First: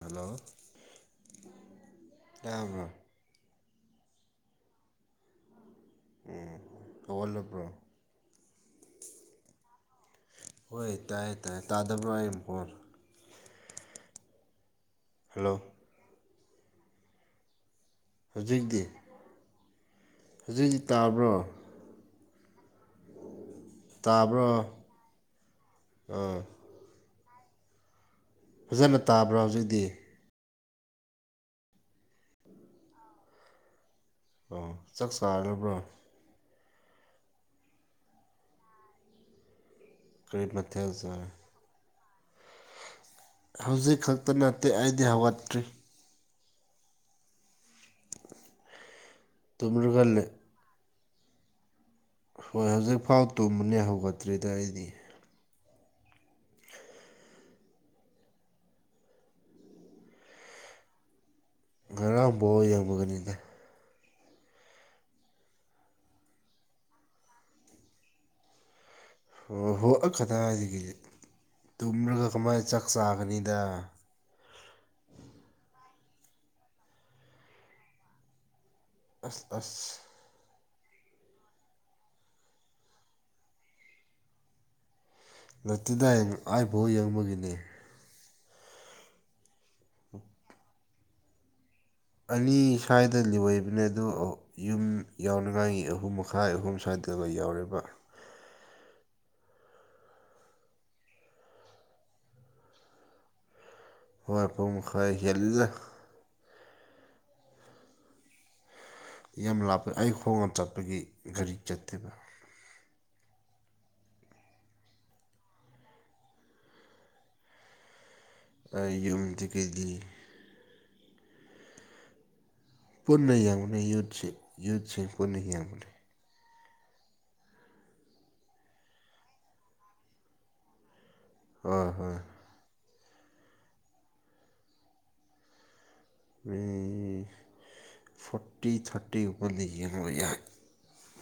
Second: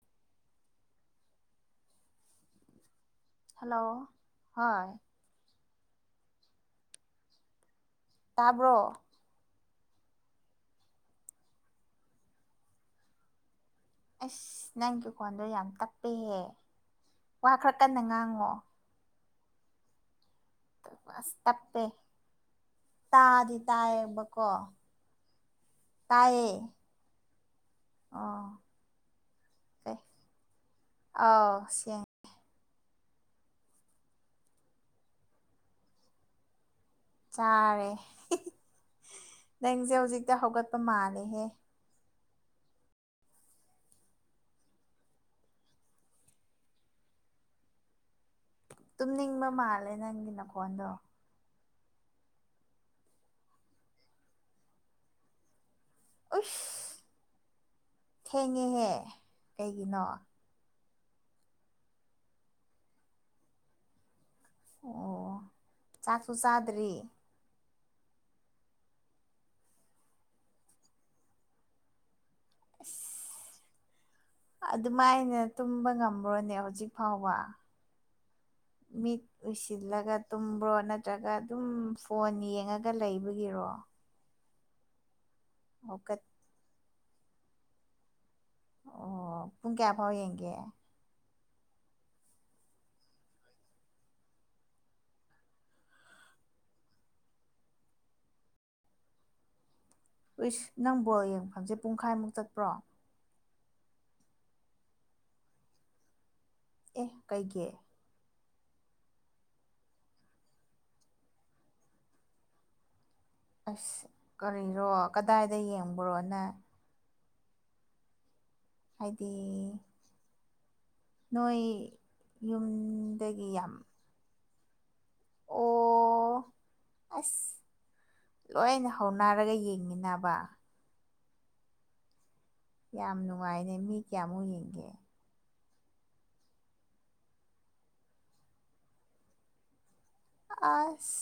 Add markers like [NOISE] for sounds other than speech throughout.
Hello, ꯇꯥꯕ꯭ꯔꯣ? Hello ꯑꯥ ꯑꯣꯝ ꯇꯧꯒꯜꯂꯕ꯭ꯔꯣ ꯇꯥꯕ꯭ꯔꯣ ꯍꯣꯏ ꯇꯥꯏꯌꯦ ꯇꯥꯏꯌꯦ ꯇꯥꯗꯕ꯭ꯔꯣ ꯑꯩ ꯐꯣꯟ ꯑꯁ ꯅꯪꯒꯤ ꯈꯣꯟꯗꯣ ꯍꯜꯂꯣ ꯌꯥꯝ ꯇꯞꯄꯦꯍꯦ ꯋꯥ ꯈꯔ ꯀꯟꯅ ꯉꯥꯡ ꯍꯧꯖꯤꯛꯇꯤ ꯍꯧꯖꯤꯛꯇꯤ ꯇꯥꯕ꯭ꯔꯣ ꯑꯁ ꯇꯞꯄꯦ ꯇꯥꯗꯤ ꯇꯥꯕ꯭ꯔꯣ ꯇꯥꯏꯌꯦꯕꯀꯣ ꯑꯥ ꯇꯥꯏꯌꯦ ꯑꯣ ꯐꯖꯅ ꯇꯥꯕ꯭ꯔꯥ ꯍꯧꯖꯤꯛꯗꯤ ꯑꯥꯎ ꯁꯤꯡ ꯑꯣ ꯆꯥꯛ ꯆꯥꯔꯕ꯭ꯔꯣ ꯆꯥꯔꯦ ꯅꯪꯁꯦ ꯍꯧꯖꯤꯛꯇ ꯀꯔꯤ ꯍꯧꯒꯠꯄ ꯃꯊꯦꯜ ꯆꯥꯔꯦ ꯃꯥꯜꯂꯦꯍꯦ ꯍꯧꯖꯤꯛ ꯈꯛꯇ ꯅꯠꯇꯦ ꯑꯩꯗꯤ ꯍꯧꯒꯠꯇ꯭ꯔꯤ ꯇꯨꯝꯅꯤꯡꯕ ꯃꯥꯜꯂꯦ ꯇꯨꯝꯔꯒ ꯂꯩ ꯅꯪꯒꯤ ꯅꯈꯣꯟꯗꯣ ꯍꯣꯏ ꯍꯧꯖꯤꯛꯐꯥꯎ ꯇꯨꯝꯕꯅꯦ ꯍꯧꯒꯠꯇ꯭ꯔꯤꯗ ꯑꯩꯗꯤ ꯎꯁ ꯊꯦꯡꯉꯦꯍꯦ ꯀꯩꯒꯤꯅꯣ ꯉꯔꯥꯡ ꯕꯣꯜ ꯌꯦꯡꯕꯒꯅꯤꯅꯦ ꯑꯣ ꯆꯥꯛꯁꯨ ꯆꯥꯗ꯭ꯔꯤ ꯍꯣꯏ ꯍꯣꯏꯑ ꯈꯗꯥꯁꯤꯗꯒꯤ ꯇꯨꯝꯂꯒ ꯀꯃꯥꯏꯅ ꯆꯥꯛ ꯑꯁ ꯆꯥꯒꯅꯤꯗ ꯑꯗꯨꯃꯥꯏꯅ ꯇꯨꯝꯕ ꯉꯝꯕ꯭ꯔꯣꯅꯦ ꯍꯧꯖꯤꯛ ꯐꯥꯎꯕ ꯃꯤꯠ ꯑꯁ ꯑꯁ ꯎꯏꯁꯤꯜꯂꯒꯠ ꯇꯨꯝꯕ꯭ꯔꯣ ꯅꯠꯇ꯭ꯔꯒ ꯑꯗꯨꯝ ꯐꯣꯟ ꯌꯦꯡꯉꯒ ꯂꯩꯕꯒꯤꯔꯣ ꯅꯠꯇꯦꯗꯥ ꯍꯧꯀꯠ ꯑꯩꯥꯏꯐꯥꯎ ꯌꯦꯡꯕꯒꯤꯅꯤ ꯑꯣ ꯄꯨꯡ ꯀꯌꯥꯐꯥꯎ ꯌꯦꯡꯒꯦ ꯑꯅꯤ ꯁ꯭ꯋꯥꯏꯗ ꯑꯣꯏꯕꯅꯦ ꯑꯗꯣ ꯌꯨꯝ ꯌꯥꯎꯅꯉꯥꯏꯒꯤ ꯑꯍꯨꯝ ꯃꯈꯥꯏ ꯑꯍꯨꯝ ꯁ꯭ꯋꯥꯏꯗꯒ ꯌꯥꯎꯔꯦꯔꯤꯕ ꯎꯏꯁ ꯅꯪ ꯕꯣꯜ ꯌꯦꯡꯐꯝꯁꯦ ꯄꯨꯡꯈꯥꯏꯃꯨꯛ ꯆꯠꯄ꯭ꯔꯣ ꯍꯣꯏ ꯄꯨꯡ ꯃꯈ ꯃꯈꯔ ꯍꯦꯜꯂꯦꯗ ꯑꯦ ꯀꯩꯒꯤ ꯌꯥꯝ ꯂꯥꯞꯄ ꯑꯩ ꯍꯣꯡꯅ ꯆꯠꯄꯒꯤ ꯒꯥꯔꯤ ꯆꯠꯇꯦꯕ ꯑꯁ ꯀꯔꯤꯅꯣ ꯀꯗꯥꯏꯗ ꯌꯦꯡꯕ꯭ꯔꯣ ꯅꯪ ꯕꯏ ꯍꯥꯏꯗꯤ ꯌꯤꯔꯨꯝꯗꯤ ꯀꯩꯗꯤ ꯅꯣꯏ ꯌꯨꯝ ꯄꯨꯟꯅ ꯌꯦꯡꯕꯅꯤ ꯌꯨꯠꯁ ꯌꯨꯠꯁꯤꯡ ꯄꯨꯟꯅ ꯌꯦꯡꯕꯅꯤ ꯑꯣ ꯑꯁ ꯂꯣꯏꯅ ꯍꯧꯅꯔꯒ ꯌꯦꯡꯃꯤꯅꯕ ꯍꯣꯏ ꯍꯣꯏ ꯌꯥꯝ ꯅꯨꯡꯉꯥꯏꯅꯦ ꯃꯤ ꯀꯌꯥꯃꯨꯛ ꯌꯦꯡꯒꯦ ꯃꯤ ꯐꯣꯔꯇꯤ ꯊꯔꯇꯤꯕ ꯂꯩꯅ ꯃ ꯑꯁ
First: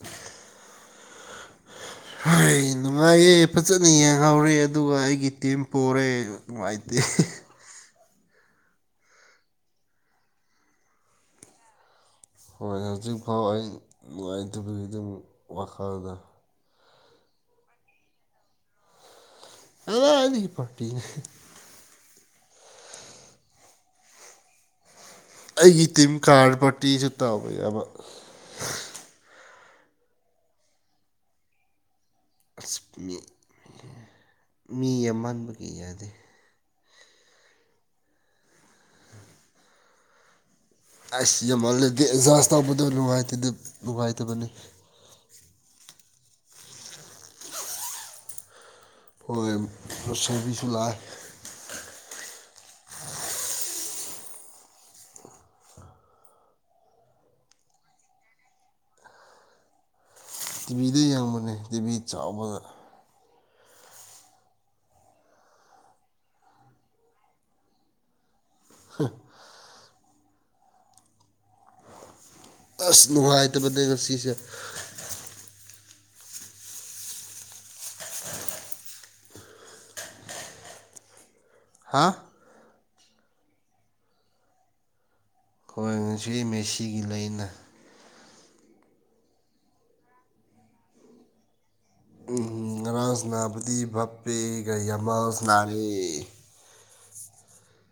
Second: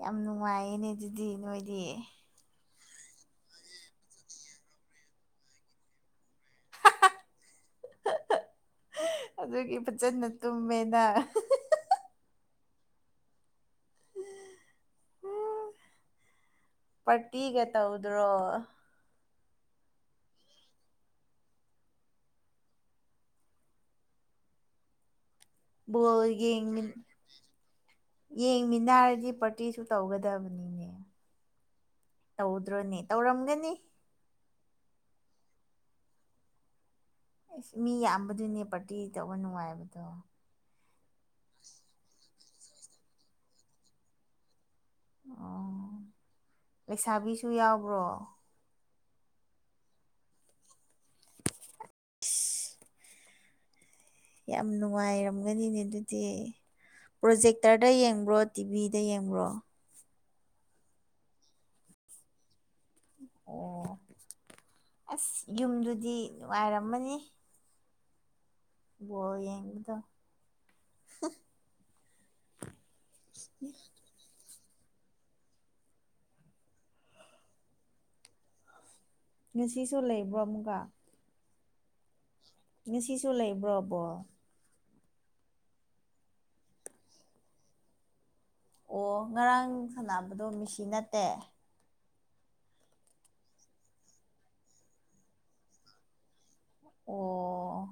ꯌꯥꯝ ꯅꯨꯡꯉꯥꯏꯌꯦꯅꯦ ꯑꯗꯨꯗꯤ ꯅꯣꯏꯗꯤ ꯍꯣꯏ ꯅꯨꯡꯉꯥꯏꯌꯦ ꯐꯖꯅ ꯌꯦꯡꯍꯧꯔꯦ ꯑꯗꯨꯒ ꯑꯩꯒꯤ ꯇꯤꯝ ꯄꯣꯔꯦ ꯅꯨꯡꯉꯥꯏꯇꯦ ꯑꯗꯨꯒꯤ ꯐꯖꯅ ꯇꯨꯝꯃꯦꯅ ꯍꯣꯏ ꯍꯧꯖꯤꯛꯐꯥꯎ ꯑꯩ ꯅꯨꯡꯉꯥꯏꯇꯕꯒꯤ ꯗꯨꯝ ꯋꯥꯈꯜꯗ ꯄ꯭ꯔꯇꯤꯒ ꯇꯧꯗ꯭ꯔꯣ ꯑꯂꯥꯏꯕꯤꯒꯤ ꯄꯥꯔꯇꯤꯅꯦ ꯑꯩꯒꯤ ꯇꯤꯝ ꯕꯣꯜ ꯀꯥꯔ ꯌꯦꯡꯃꯤꯟ ꯄꯥꯔꯇꯤꯁꯨ ꯇꯧꯕ ꯌꯥꯕ ꯌꯦꯡꯃꯤꯟꯅꯔꯗꯤ ꯄꯥꯔꯇꯤ ꯁꯨ ꯇꯧꯒꯗꯕꯅꯤꯅꯦ ꯑꯁ ꯇꯧꯗ꯭ꯔꯣꯅꯦ ꯃꯤ ꯇꯧꯔꯝꯒꯅꯤ ꯃꯤ ꯑꯃ ꯃꯥꯟꯕꯒꯤ ꯌꯥꯗꯦ ꯑꯁ ꯃꯤ ꯌꯥꯝꯕꯗꯨꯅꯦ ꯄꯥꯔꯇꯤ ꯇꯧꯕ ꯅꯨꯡꯉꯥꯏꯕꯗꯣ ꯑꯁ ꯌꯨꯝ ꯍꯟꯂꯗꯤ ꯔꯤꯆꯥꯔꯁ ꯇꯧꯕꯗꯨ ꯅꯨꯡꯉꯥꯏꯇꯦꯗ ꯅꯨꯡꯉꯥꯏꯇꯕꯅꯤ꯫ ꯑꯣ ꯂꯩꯁꯥꯕꯤꯁꯨ ꯌꯥꯎꯕ꯭ꯔꯣ ꯍꯣꯏ ꯁꯔꯕꯤꯁꯨ ꯂꯥꯛꯑꯦ [INAUDIBLE] [INAUDIBLE] ꯌꯥꯝ ꯅꯨꯡꯉꯥꯏꯔꯝꯒꯅꯤꯅꯦ ꯗꯨꯗꯤ ꯄ꯭ꯔꯣꯖꯦꯛꯇꯔꯗ ꯌꯦꯡꯕ꯭ꯔꯣ ꯇꯤꯚꯤꯗ ꯌꯦꯡꯕ꯭ꯔꯣ ꯇꯤꯚꯤꯗ ꯌꯦꯡꯕꯅꯦ ꯇꯤꯚꯤ ꯆꯥꯎꯕꯗ ꯑꯣ ꯑꯁ ꯌꯨꯝꯗꯨꯗꯤ ꯅꯨꯡꯉꯥꯏꯔꯝꯃꯅꯤ ꯕꯣꯜ ꯌꯦꯡꯗꯦꯗ ꯑꯁ ꯅꯨꯡꯉꯥꯏꯇꯕꯅꯦ ꯉꯁꯤꯁꯦ ꯉꯁꯤꯁꯨ ꯂꯩꯕ꯭ꯔꯣ ꯑꯃꯨꯛꯀ ꯍꯥꯥ ꯉꯁꯤꯁꯨ ꯂꯩꯕ꯭ꯔꯣ ꯕꯣꯜ ꯍꯣꯏ ꯉꯁꯤꯗꯤ ꯃꯦꯁꯤꯒꯤ ꯂꯩꯅ ꯑꯣ ꯉꯔꯥꯡ ꯁꯥꯟꯅꯕꯗꯣ ꯃꯤꯁꯤ ꯅꯠꯇꯦ ꯎꯝ ꯉꯔꯥꯡꯥ ꯁꯅꯕꯗꯤ ꯚꯞꯄꯤ ꯀꯌꯥꯃꯁ ꯅꯥꯔꯦ ꯑꯣ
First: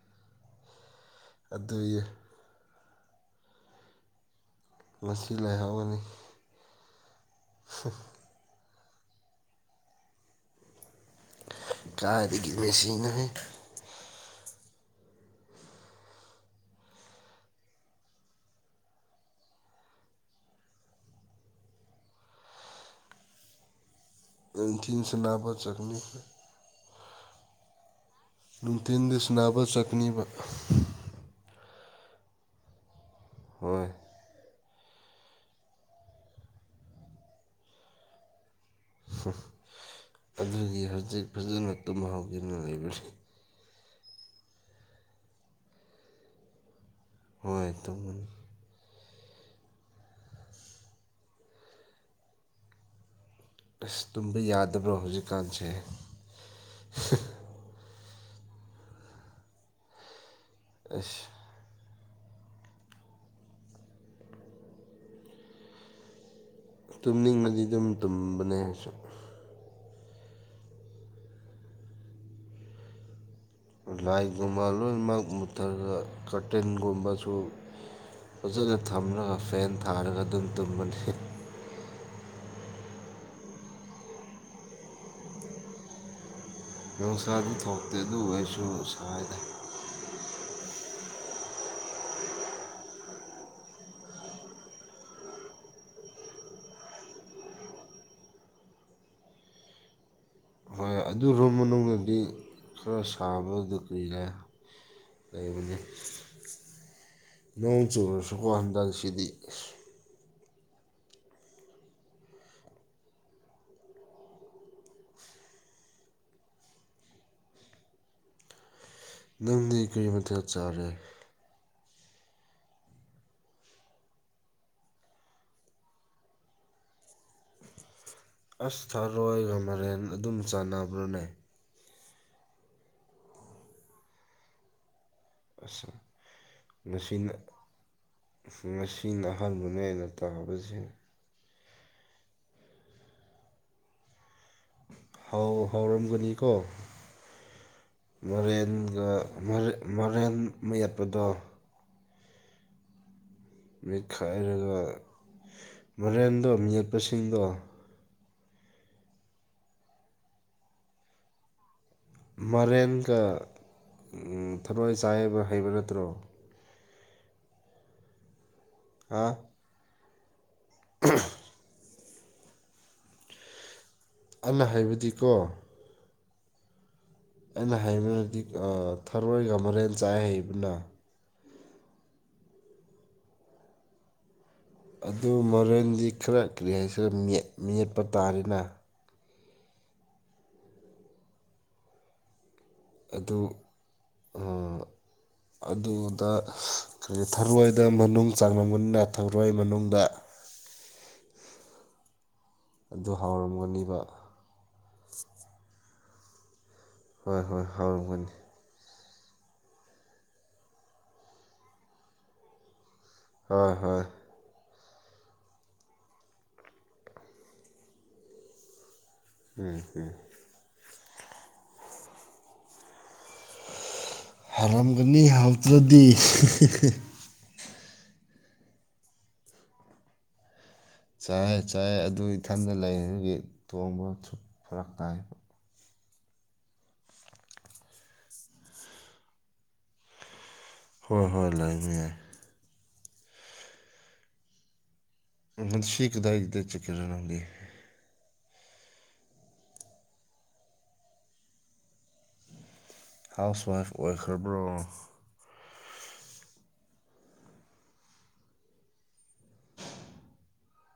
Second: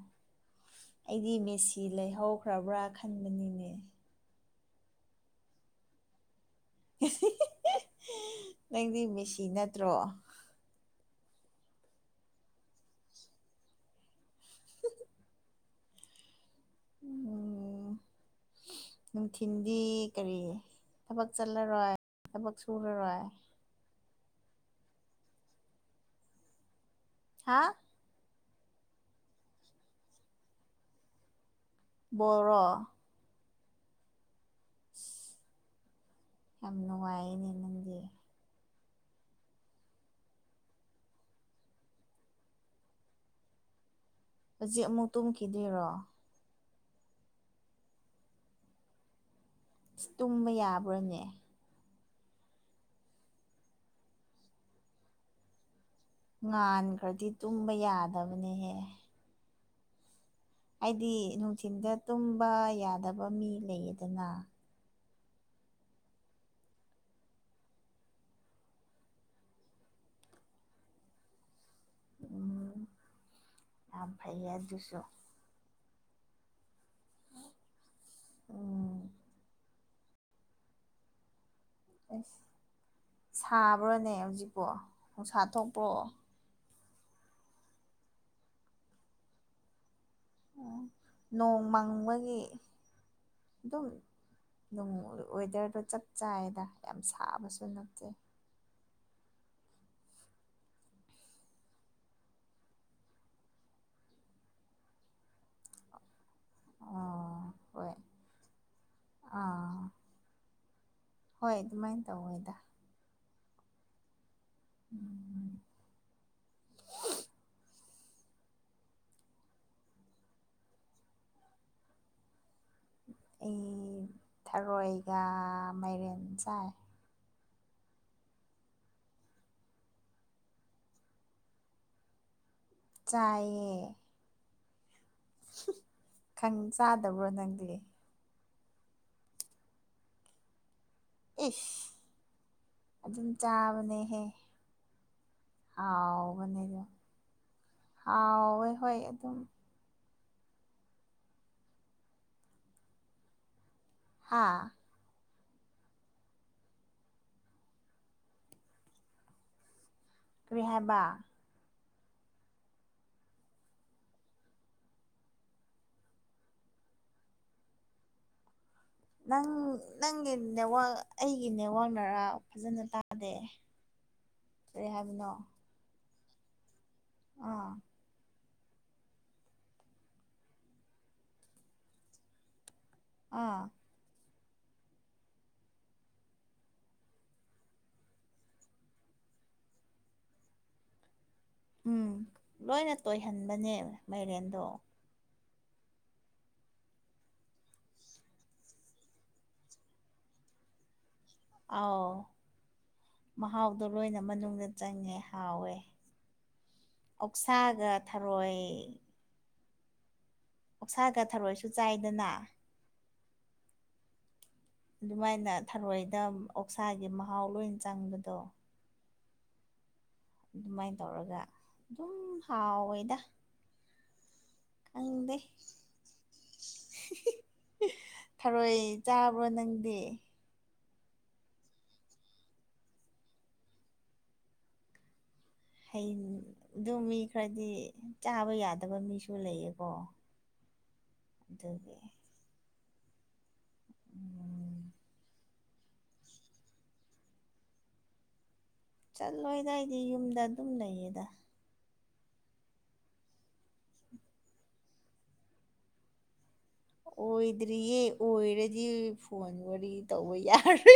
ꯑꯩꯗꯤ ꯃꯦꯁꯤ ꯑꯗꯨꯒꯤ ꯂꯩꯍꯧ ꯐ꯭ꯔꯕ꯭ꯔꯥ ꯈꯟꯕꯅꯤꯅꯦ ꯉꯁꯤ ꯂꯩꯥꯏꯍꯥꯎꯒꯅꯤ [INAUDIBLE] [INAUDIBLE] ꯅꯪꯗꯤ ꯃꯦꯁꯤ ꯅꯠꯇ꯭ꯔꯣ ꯀꯥꯏꯗꯒꯤ ꯃꯦꯁꯤꯅꯣꯍꯦ [INAUDIBLE] ꯎꯝ [INAUDIBLE] ꯅꯨꯡꯊꯤꯟꯗꯤ ꯀꯔꯤ ꯊꯕꯛ ꯆꯠꯂꯔꯣꯏ ꯊꯕꯛ ꯁꯨꯔꯔꯣꯏ ꯅꯨꯡꯊꯤꯟ ꯁꯥꯅꯕ ꯆꯠꯅꯤ ꯍꯥ ꯅꯨꯡꯊꯤꯟꯗ ꯁꯥꯅꯕ ꯆꯠꯅꯤꯕ ꯕꯣꯜꯔꯣ ꯍꯣꯏ ꯌꯥꯝ ꯅꯨꯡꯉꯥꯏꯌꯦꯅꯦ ꯅꯪꯗꯤ ꯑꯗꯨꯒꯤ ꯍꯧꯖꯤꯛ ꯐꯖꯅ ꯇꯨꯝꯍꯥꯎꯗꯅ ꯂꯩꯕꯅꯤ ꯍꯧꯖꯤꯛ ꯑꯃꯨꯛ ꯇꯨꯝꯈꯤꯗꯣꯏꯔꯣ ꯍꯣꯏ ꯑ ꯇꯨꯝꯕ ꯌꯥꯕ꯭ꯔꯥꯅꯦ ꯑꯁ ꯇꯨꯝꯕ ꯌꯥꯗꯕ꯭ꯔꯣ ꯍꯧꯖꯤꯛꯀꯥꯟꯁꯦ ꯉꯥꯟꯈ꯭ꯔꯗꯤ ꯇꯨꯝꯕ ꯌꯥꯗꯕꯅꯦꯍꯦꯍ ꯍꯥꯏꯗꯤ ꯑꯁ ꯅꯨꯡꯊꯤꯤꯟꯗ ꯇꯨꯝꯕ ꯌꯥꯗꯕ ꯃꯤ ꯂꯩꯌꯦꯗꯅ ꯇꯨꯝꯅꯤꯡꯉꯗꯤ ꯑꯗꯨꯝ ꯇꯨꯝꯕꯅꯦꯁꯨ ꯎꯝ ꯌꯥꯝ ꯐꯩꯌꯦ ꯂꯥꯏꯒꯨꯃꯥꯜꯣ ꯑꯗꯨꯁꯨ ꯃꯥ ꯅꯠꯇꯔꯒ ꯀꯇꯤꯟꯒꯨꯝꯕꯁꯨ ꯐꯖꯅ ꯎꯝ ꯊꯝꯂꯒ ꯐꯦꯟ ꯊꯥꯔꯒ ꯑꯗꯨꯝ ꯇꯨꯝꯕ ꯑꯁ ꯁꯥꯕ꯭ꯔꯥꯅꯦ ꯍꯧꯖꯤꯛꯄꯣ ꯅꯨꯡꯁꯥ ꯊꯣꯛꯄ꯭ꯔꯣꯑꯣ ꯌꯣꯡꯁꯥꯗꯤ ꯊꯣꯛꯇꯦ ꯑꯗꯨꯕꯨ ꯑꯩꯁꯨ ꯁꯉꯥꯏꯗ ꯑꯣ ꯅꯣꯡ ꯃꯪꯕꯒꯤ ꯑꯗꯨꯝ ꯅꯣꯡ ꯋꯦꯗꯔꯗꯣ ꯆꯞ ꯆꯥꯏꯗ ꯌꯥꯝ ꯁꯥꯕꯁꯨ ꯅꯞꯆꯩ ꯍꯣꯏ ꯑꯗꯨ ꯃꯅꯨꯡꯗꯗꯤ ꯈꯔ ꯁꯥꯕ ꯑꯗꯨ ꯀꯨꯏꯔꯦ ꯂꯩꯕꯅꯤ ꯑꯣ ꯅꯣꯡ ꯍꯣꯏ ꯆꯨꯨꯔꯁꯨꯀꯣ ꯍꯟꯗꯛꯁꯤꯗꯤ ꯑꯥ ꯍꯣꯏ ꯑꯗꯨꯃꯥꯏꯅ ꯇꯧꯋꯦꯗ ꯎꯝ ꯅꯪꯗꯤ ꯀꯔꯤ ꯃꯊꯦꯜ ꯆꯥꯔꯦ ꯑꯩ ꯊꯔꯣꯏꯒ ꯃꯥꯏꯔꯦꯟ ꯆꯥꯏ ꯑꯁ ꯊꯥꯔꯣꯏꯒ ꯃꯔꯦꯟ ꯑꯗꯨꯝ ꯆꯥꯟꯅꯕ꯭ꯔꯥꯅꯦ ꯆꯥꯏꯌꯦ ꯑꯁ ꯈꯪ ꯆꯥꯗꯕ꯭ꯔꯣ ꯉꯁꯤꯅ ꯅꯪꯗꯤ ꯉꯁꯤꯅ ꯑꯍꯥꯟꯕꯅꯦ ꯍꯦꯟꯅ ꯇꯥꯕꯁꯦ ꯏꯁ ꯑꯗꯨꯝ ꯆꯥꯕꯅꯦꯍꯦ ꯍꯥꯎꯔꯝꯒꯅꯤꯀꯣ ꯍꯥꯎꯕꯅꯦ ꯑꯗꯣ ꯍꯥꯎꯋꯦ ꯍꯣꯏ ꯃꯔꯦꯟꯒ ꯑꯗꯨꯝ ꯃꯔꯣꯔꯦꯟ ꯃꯌꯦꯠꯄꯗꯣ ꯍꯥ ꯃꯤꯠꯈꯥꯏꯔꯒ ꯃꯔꯦꯟꯗꯣ ꯃꯤꯠꯄꯁꯤꯡꯗꯣ ꯀꯔꯤ ꯍꯥꯏꯕ ꯃꯔꯦꯟꯒ ꯊꯔꯣꯏꯏ ꯆꯥꯏꯕ ꯍꯩꯕ ꯅꯠꯇ꯭ꯔꯣ ꯍꯥ ꯅꯪ ꯅꯪꯒꯤ ꯅꯋꯥꯛ ꯑꯩꯒꯤ ꯅꯦꯠꯋꯥꯛꯅꯔꯥ ꯐꯖꯅ ꯇꯥꯗꯦ ꯑꯂ ꯀꯔꯤ ꯍꯥꯏꯕꯗꯤꯀꯣ ꯍꯥꯏꯕꯅꯣ ꯑꯥ ꯑꯩꯅ ꯍꯕꯗꯗꯤ ꯊꯔꯣꯏꯒ ꯃꯔꯦꯟ ꯆꯥꯏ ꯍꯩꯕꯅ ꯑꯥ ꯑꯗꯨ ꯃꯔꯦꯟꯗꯤ ꯈꯔ ꯀꯔꯤ ꯍꯥꯏꯁꯤꯔꯠ ꯃꯦꯠꯄ ꯇꯥꯔꯦꯅ ꯎꯝ ꯂꯣꯏꯅ ꯑꯗꯨ ꯇꯣꯏꯍꯟꯕꯅꯦꯕ ꯃꯥꯏꯔꯦꯟꯗꯣ ꯑꯗꯨꯗ ꯀꯔꯤ ꯊꯔꯣꯏꯗ ꯃꯅꯨꯡ ꯆꯥꯡꯂꯝꯕꯅꯤꯅ ꯊꯔꯣꯏ ꯃꯅꯨꯡꯗ ꯑꯥꯎ ꯑꯗꯨ ꯃꯍꯥꯎꯗꯣ ꯍꯥꯎꯔꯝꯒꯅꯤꯕ ꯂꯣꯏꯅ ꯃꯅꯨꯡꯗ ꯆꯪꯉꯦ ꯍꯥꯎꯋꯦ ꯍꯣꯏ ꯍꯣꯏ ꯑꯣꯛꯁꯥꯒ ꯍꯥꯎꯔꯝꯒꯅꯤ ꯊꯔꯣꯏ ꯑꯣꯛꯁꯥꯒ ꯊꯔꯣꯏꯁꯨ ꯆꯥꯏꯗꯅ ꯍꯣꯏ ꯍꯣꯏ ꯑꯗꯨꯃꯥꯏꯅ ꯊꯔꯣꯏꯗ ꯑꯣꯛꯁꯥꯒꯤ ꯃꯍꯥꯎ ꯂꯣꯏ ꯆꯪꯕꯗꯣ ꯎꯝ ꯎꯝ ꯑꯗꯨꯃꯥꯏꯅ ꯇꯧꯔꯒ ꯑꯗꯨꯝ ꯍꯥꯎꯋꯦꯗ ꯍꯥꯔꯝꯒꯅꯤ ꯈꯪꯗꯦ ꯍꯧꯥꯎꯗ꯭ꯔꯗꯤ ꯊꯔꯣꯏ ꯆꯥꯕꯣ ꯅꯪꯗꯤ ꯆ ꯆꯥꯏ ꯑꯗꯨ ꯏꯊꯟꯗ ꯂꯩ ꯑꯗꯨꯒꯤ ꯇꯣꯡꯕꯁꯨ ꯐꯔꯛ ꯇꯥꯏꯕ ꯍꯌꯦꯡ ꯑꯗꯨ ꯃꯤ ꯈꯔꯗꯤ ꯆꯥꯕ ꯌꯥꯗꯕ ꯃꯤꯁꯨ ꯂꯩꯌꯦꯀꯣ ꯍꯣꯏ ꯍꯣꯏ ꯂꯥꯛꯅꯤ ꯑꯗꯨꯒꯤ ꯌꯥꯏ ꯎꯝ ꯃꯁꯤ ꯀꯗꯥꯏꯗ ꯆꯀꯤꯔ ꯅꯪꯗꯤ ꯆꯠꯂꯣꯏꯗꯏꯗꯤ ꯌꯨꯝꯗ ꯑꯗꯨꯝ ꯂꯩꯌꯦꯗ ꯍꯥꯎꯁ ꯋꯥꯏꯐ ꯑꯣꯏꯈ꯭ꯔꯕ꯭ꯔꯣ ꯑꯣꯏꯗ꯭ꯔꯤꯌꯦ ꯑꯣꯏꯔꯗꯤ ꯐꯣꯟ ꯋꯥꯔꯤ ꯇꯧꯕ ꯌꯥꯔꯦ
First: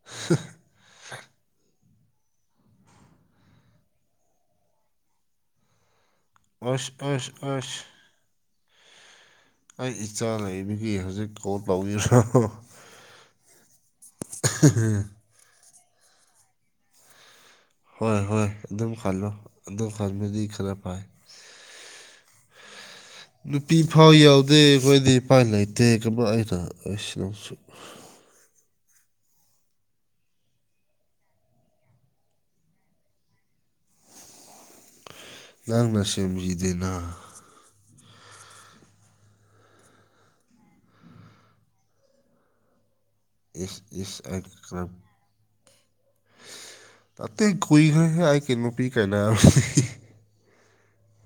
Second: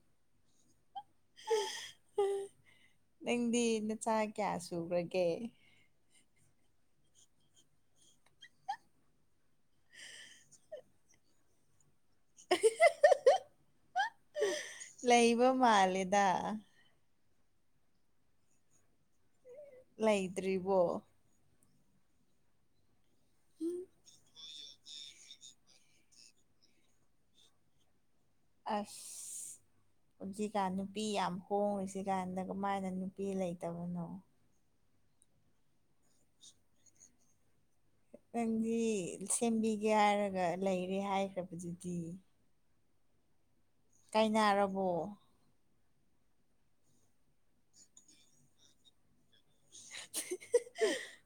[UNINTELLIGIBLE] ꯅꯪꯗꯤ ꯅꯆꯥ ꯀꯌꯥ ꯁꯨꯈꯒꯦ ꯑꯁ ꯑꯁ ꯑꯣꯏꯁ ꯑꯩ ꯏꯆꯥ ꯂꯩꯕꯒꯤ ꯍꯧꯖꯤꯛ ꯀꯣꯜ ꯇꯧꯕꯕ꯭ꯔꯣ [UNINTELLIGIBLE] ꯎꯝ ꯩꯕ ꯃꯥꯂꯦꯗꯥ ꯍꯣꯏ ꯍꯣꯏ ꯑꯗꯨꯝ ꯈꯜꯂꯣ ꯑꯗꯨꯝ ꯈꯜꯕꯗꯤ ꯈꯔ ꯂꯩꯇ꯭ꯔꯤꯕꯣ ꯐꯥꯏ ꯅꯨꯄꯤ ꯐꯥꯎ ꯌꯥꯎꯗꯦ ꯑꯩꯈꯣꯏꯗꯤ ꯏꯄꯥꯏ ꯂꯩꯇꯦ ꯀꯃꯥꯏ ꯍꯥꯏꯅ ꯑꯩꯁꯤꯅ ꯑꯃꯛꯁꯨ ꯑꯐ ꯄꯨꯟꯁꯤ ꯀꯥꯟ ꯅꯨꯄꯤ ꯌꯥꯝ ꯍꯣꯡꯉꯤꯁꯤ ꯀꯥꯟꯗ ꯀꯃꯥꯏꯅ ꯅꯨꯄꯤ ꯂꯩꯇꯕꯅꯣ ꯅꯪꯅ ꯁꯦꯝꯕꯤꯗꯦꯅ ꯅꯪꯗꯤ ꯁꯦꯝꯕꯤꯒꯦ ꯍꯥꯏꯔꯒ ꯂꯩꯔꯦ ꯍꯥꯏꯈ꯭ꯔꯕꯗꯨꯗꯤ꯫ ꯏꯁ ꯏꯁ ꯑꯩꯗꯤ ꯀꯥꯏꯅꯔꯕꯣ ꯀꯔꯝ ꯑꯇꯩ ꯀꯨꯏꯈꯔꯦꯍꯦ ꯑꯩꯒꯤ ꯅꯨꯄꯤ ꯀꯥꯏꯅꯕꯗꯤ꯫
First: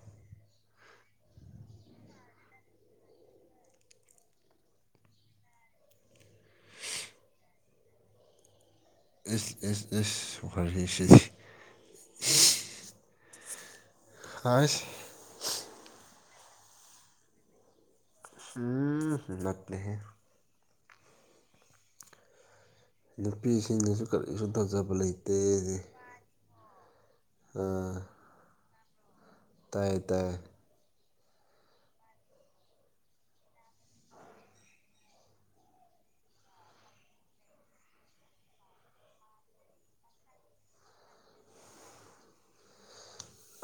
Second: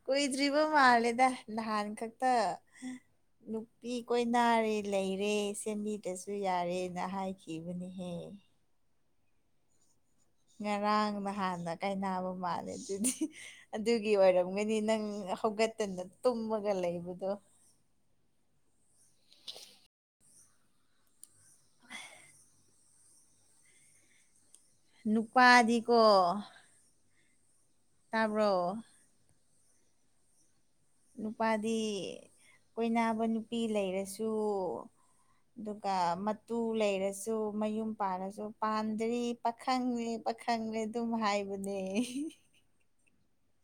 ꯀꯨꯏꯗ꯭ꯔꯤꯕ ꯃꯥꯜꯂꯦꯗ ꯅꯍꯥꯟ ꯈꯛꯇ ꯅꯨꯄꯤ ꯀꯣꯏꯅꯥꯔꯦ ꯂꯩꯔꯦ ꯁꯦꯝꯕꯤꯗꯁꯨ ꯌꯥꯔꯦꯅ ꯍꯥꯏꯈꯤꯕꯅꯤꯍꯦ꯫ ꯏꯁ ꯏꯁ ꯏꯁ꯫ ꯉꯔꯥꯡ ꯋꯥꯔꯤꯁꯤꯗꯤ ꯍꯥꯟꯅ ꯀꯥꯏꯅꯕ ꯃꯥꯜꯂꯦ ꯑꯗꯨꯗꯤ꯫ ꯑꯗꯨꯒꯤ ꯑꯣꯏꯔꯝꯒꯅꯤ ꯍꯥꯏꯁ ꯅꯪ ꯍꯧꯒꯠꯇꯅ ꯇꯨꯝꯃꯒ ꯂꯩꯕꯗꯣ꯫ ꯎꯝ ꯅꯥꯠꯇꯦꯍꯦ꯫ ꯅꯨꯄꯤꯁꯤꯡꯅꯁꯨ ꯀꯔꯤꯁꯨꯨꯝ ꯇꯧꯖꯕ ꯂꯩꯇꯦ꯫ ꯅꯨꯄꯥꯗꯤꯀꯣ ꯇꯥꯕ꯭ꯔꯣ꯫ ꯇꯥꯏꯌꯦ ꯇꯥꯏꯌꯦ꯫ ꯅꯨꯄꯥꯗꯤ ꯀꯣꯏꯕ ꯅꯨꯄꯤ ꯂꯩꯔꯁꯨ꯫ ꯑꯗꯨꯒ ꯃꯇꯨ ꯂꯩꯔꯁꯨ ꯃꯌꯨꯝ ꯄꯥꯜꯂꯁꯨ ꯄꯥꯟꯗ꯭ꯔꯤ꯫ ꯄꯥꯈꯪꯅꯤ ꯄꯥꯈꯪꯅꯤ ꯑꯗꯨꯝ ꯍꯥꯏꯕꯅꯦ꯫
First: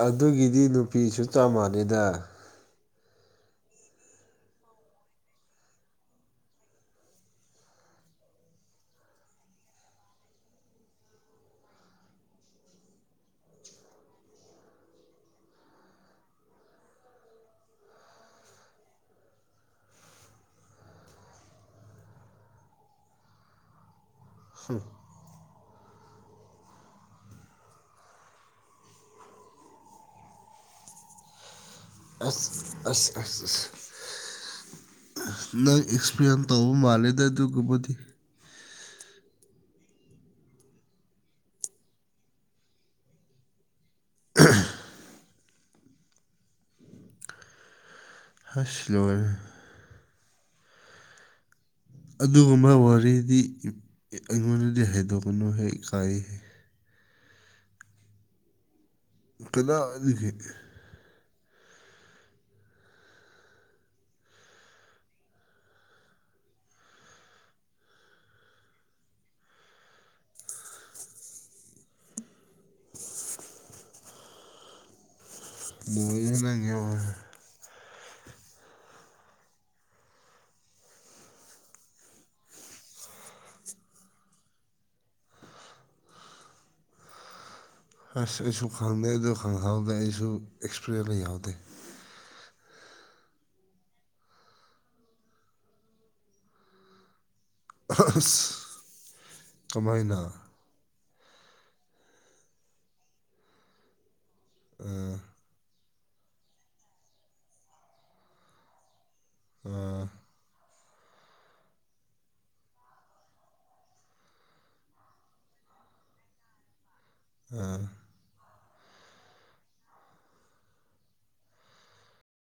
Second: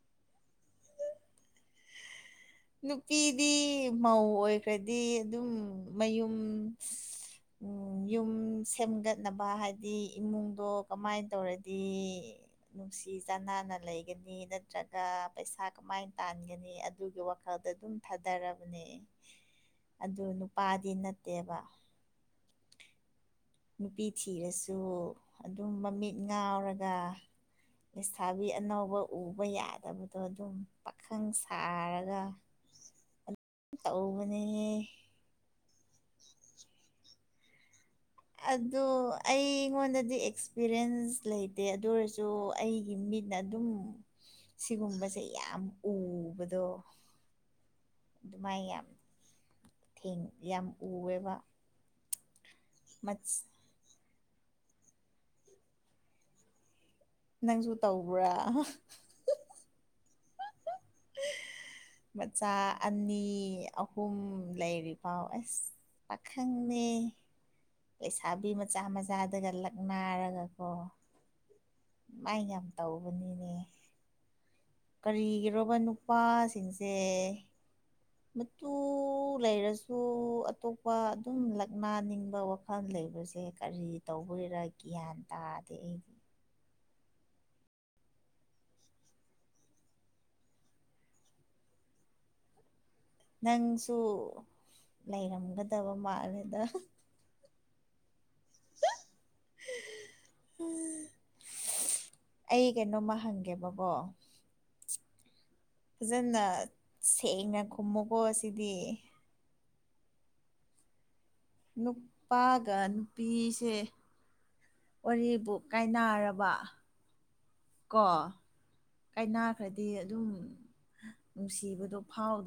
ꯑꯗꯨꯒꯤꯗꯤ ꯅꯨꯄꯤꯁꯨ ꯆꯞꯃꯥꯅꯩꯗ꯫ ꯅꯨꯄꯤꯗꯤ ꯃꯧ ꯑꯣꯏꯈ꯭ꯔꯗꯤ ꯑꯗꯨꯝ ꯃꯌꯨꯝ ꯌꯨꯝ ꯁꯦꯝꯒꯠꯅꯕ ꯍꯥꯏꯗꯤ ꯏꯃꯨꯡꯗꯣ ꯀꯃꯥꯏꯟ ꯇꯧꯔꯗꯤ꯫ ꯅꯨꯡꯁꯤ ꯆꯥꯟꯅꯅ ꯂꯩꯒꯅꯤ ꯅꯠꯇ꯭ꯔꯒ ꯄꯩꯁꯥ ꯀꯃꯥꯏꯅ ꯇꯥꯟꯒꯅꯤ꯫ ꯑꯗꯨꯒꯤ ꯋꯥꯈꯜꯗ ꯑꯗꯨꯝ ꯊꯥꯗꯔꯕꯅꯦ꫰꫰ ꯑꯗꯨ ꯅꯨꯄꯥꯗꯤ ꯅꯠꯇꯦꯕ꯫ ꯅꯨꯄꯤ ꯊꯤꯔꯁꯨ ꯑꯗꯨꯝ ꯃꯃꯤꯠ ꯉꯥꯎꯔꯒ ꯂꯩꯁꯥꯕꯤ ꯑꯅꯧꯕ ꯎꯕ ꯌꯥꯗꯕꯗꯣ ꯑꯗꯨꯝ ꯄꯥꯈꯪ ꯁꯥꯔꯒ ꯑꯁ ꯑꯁ ꯑꯁ ꯇꯧꯕꯅꯦꯍꯦ ꯅꯣꯏ ꯑꯦꯛꯁꯄꯔꯦꯟ ꯇꯧꯕ ꯃꯥꯜꯂꯦꯗ ꯑꯗꯨꯒꯨꯝꯕꯗꯤ꯫ ꯑꯗꯨ ꯑꯩꯉꯣꯟꯗꯗꯤ ꯑꯦꯛꯁꯄꯤꯔꯤꯟꯁ ꯂꯩꯇꯦ ꯑꯗꯨ ꯑꯣꯏꯔꯁꯨ ꯑꯩꯒꯤ ꯃꯤꯠ ꯅ ꯑꯗꯨꯝ ꯁꯤꯒꯨꯝꯕꯁꯦ ꯌꯥꯝ ꯎꯕꯗꯣ꯫ ꯑꯗꯨꯃꯥꯏꯅ ꯑꯁ ꯌꯥꯝ ꯂꯣꯏꯔꯦ ꯊꯦꯡ ꯌꯥꯝ ꯎꯋꯦꯕ꯫ ꯑꯗꯨꯒꯨꯝꯕ ꯋꯥꯔꯤꯗꯤ ꯑꯩꯉꯣꯟꯗꯗꯤ ꯍꯥꯏꯗꯣꯛꯀꯅꯨꯍꯦ ꯏꯀꯥꯏꯍꯦ꯫ ꯅꯪꯁꯨ ꯇꯧꯕ꯭ꯔꯥ꯫ ꯀꯅꯥꯗꯒꯤ꯫ [UNINTELLIGIBLE] ꯃꯆꯥ ꯑꯅꯤ ꯑꯍꯨꯝ ꯂꯩꯔꯤꯐꯥꯎ ꯑꯦꯁ꯫ ꯄꯥꯈꯪꯅꯦ꯫ ꯂꯩꯁꯥꯕꯤ ꯃꯆꯥ ꯃꯆꯥꯗꯒ ꯂꯛꯅꯔꯒꯀꯣ꯫ ꯃꯥꯏ ꯌꯥꯝ ꯇꯧꯕꯅꯤꯅꯦ꯫ ꯀꯔꯤꯒꯤꯔꯣꯕ ꯂꯣꯏꯔꯦ ꯅꯪꯒꯤ ꯅꯨꯄꯥꯁꯤꯡꯁꯦ꯫ ꯋꯥ ꯃꯇꯨ ꯂꯩꯔꯁꯨ ꯑꯇꯣꯞꯄ ꯑꯗꯨꯝ ꯂꯛꯅꯅꯤꯡꯕ ꯋꯥ ꯈꯥꯜ ꯂꯩꯕꯁꯦ ꯀꯔꯤ ꯇꯧꯕꯒꯤꯔ ꯒ꯭ꯌꯥꯟ ꯇꯥꯗꯦ ꯑꯩ꯫ ꯑꯁ ꯑꯩꯁꯨ ꯈꯪꯗꯦ ꯑꯗꯨ ꯈꯪꯍꯥꯎꯗ ꯑꯩꯁꯨ ꯑꯦꯛꯁꯄꯤꯔꯦꯜꯂꯤ ꯌꯥꯎꯗꯦ꯫ ꯅꯪꯁꯨ ꯂꯩꯔꯝꯒꯗꯕ ꯃꯥꯜꯂꯦꯗ꯫ ꯀꯃꯥꯏꯅ꯫ ꯑꯩ ꯀꯩꯅꯣꯝꯃ ꯍꯪꯒꯦꯕꯀꯣ꯫ ꯎꯝ꯫ ꯐꯖꯅ ꯁꯦꯡꯅ ꯈꯨꯝꯃꯨꯀꯣ ꯑꯁꯤꯗꯤ꫰꫰ ꯎꯝ꯫ ꯅꯨꯄꯥꯒ ꯅꯨꯄꯤꯁꯦ꯫ ꯋꯥꯔꯤꯕꯨ ꯀꯥꯏꯅꯔꯕ꯫ ꯑ꯫ ꯀꯣ ꯀꯥꯏꯅꯥꯈ꯭ꯔꯗꯤ ꯑꯗꯨꯝ ꯅꯨꯡꯁꯤꯕꯗꯣ ꯐꯥꯎ